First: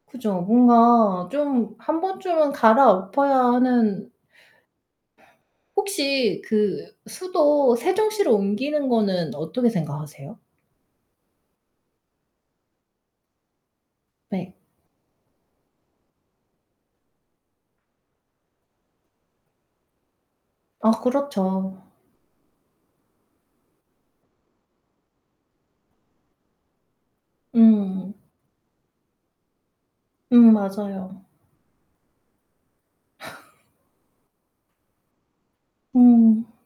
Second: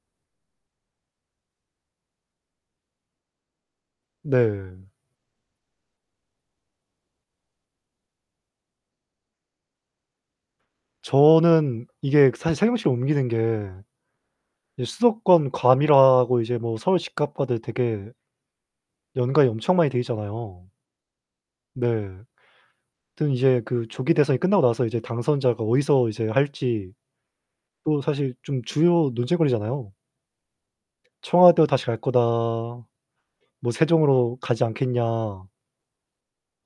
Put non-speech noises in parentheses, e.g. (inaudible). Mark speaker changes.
Speaker 1: 그죠. 뭔가 좀 1 번쯤은 갈아엎어야 하는
Speaker 2: 네.
Speaker 1: 혹시 그 수도 세종시로 옮기는 거는 어떻게 생각하세요?
Speaker 2: 저는 이게 사실 세종시로 옮기는 게
Speaker 1: 네.
Speaker 2: 이제 수도권 과밀화하고 이제 뭐 서울 집값과도 되게 연관이 엄청 많이 돼 있잖아요.
Speaker 1: 아 그렇죠.
Speaker 2: 네. 하여튼 이제 그 조기 대선이 끝나고 나서 이제 당선자가 어디서 이제 할지 또
Speaker 1: 음.
Speaker 2: 사실 좀 주요 논쟁거리잖아요.
Speaker 1: 음 맞아요.
Speaker 2: '청와대로 다시 갈 거다.' 뭐
Speaker 1: (laughs)
Speaker 2: '세종으로 가지 않겠냐.'
Speaker 1: 음.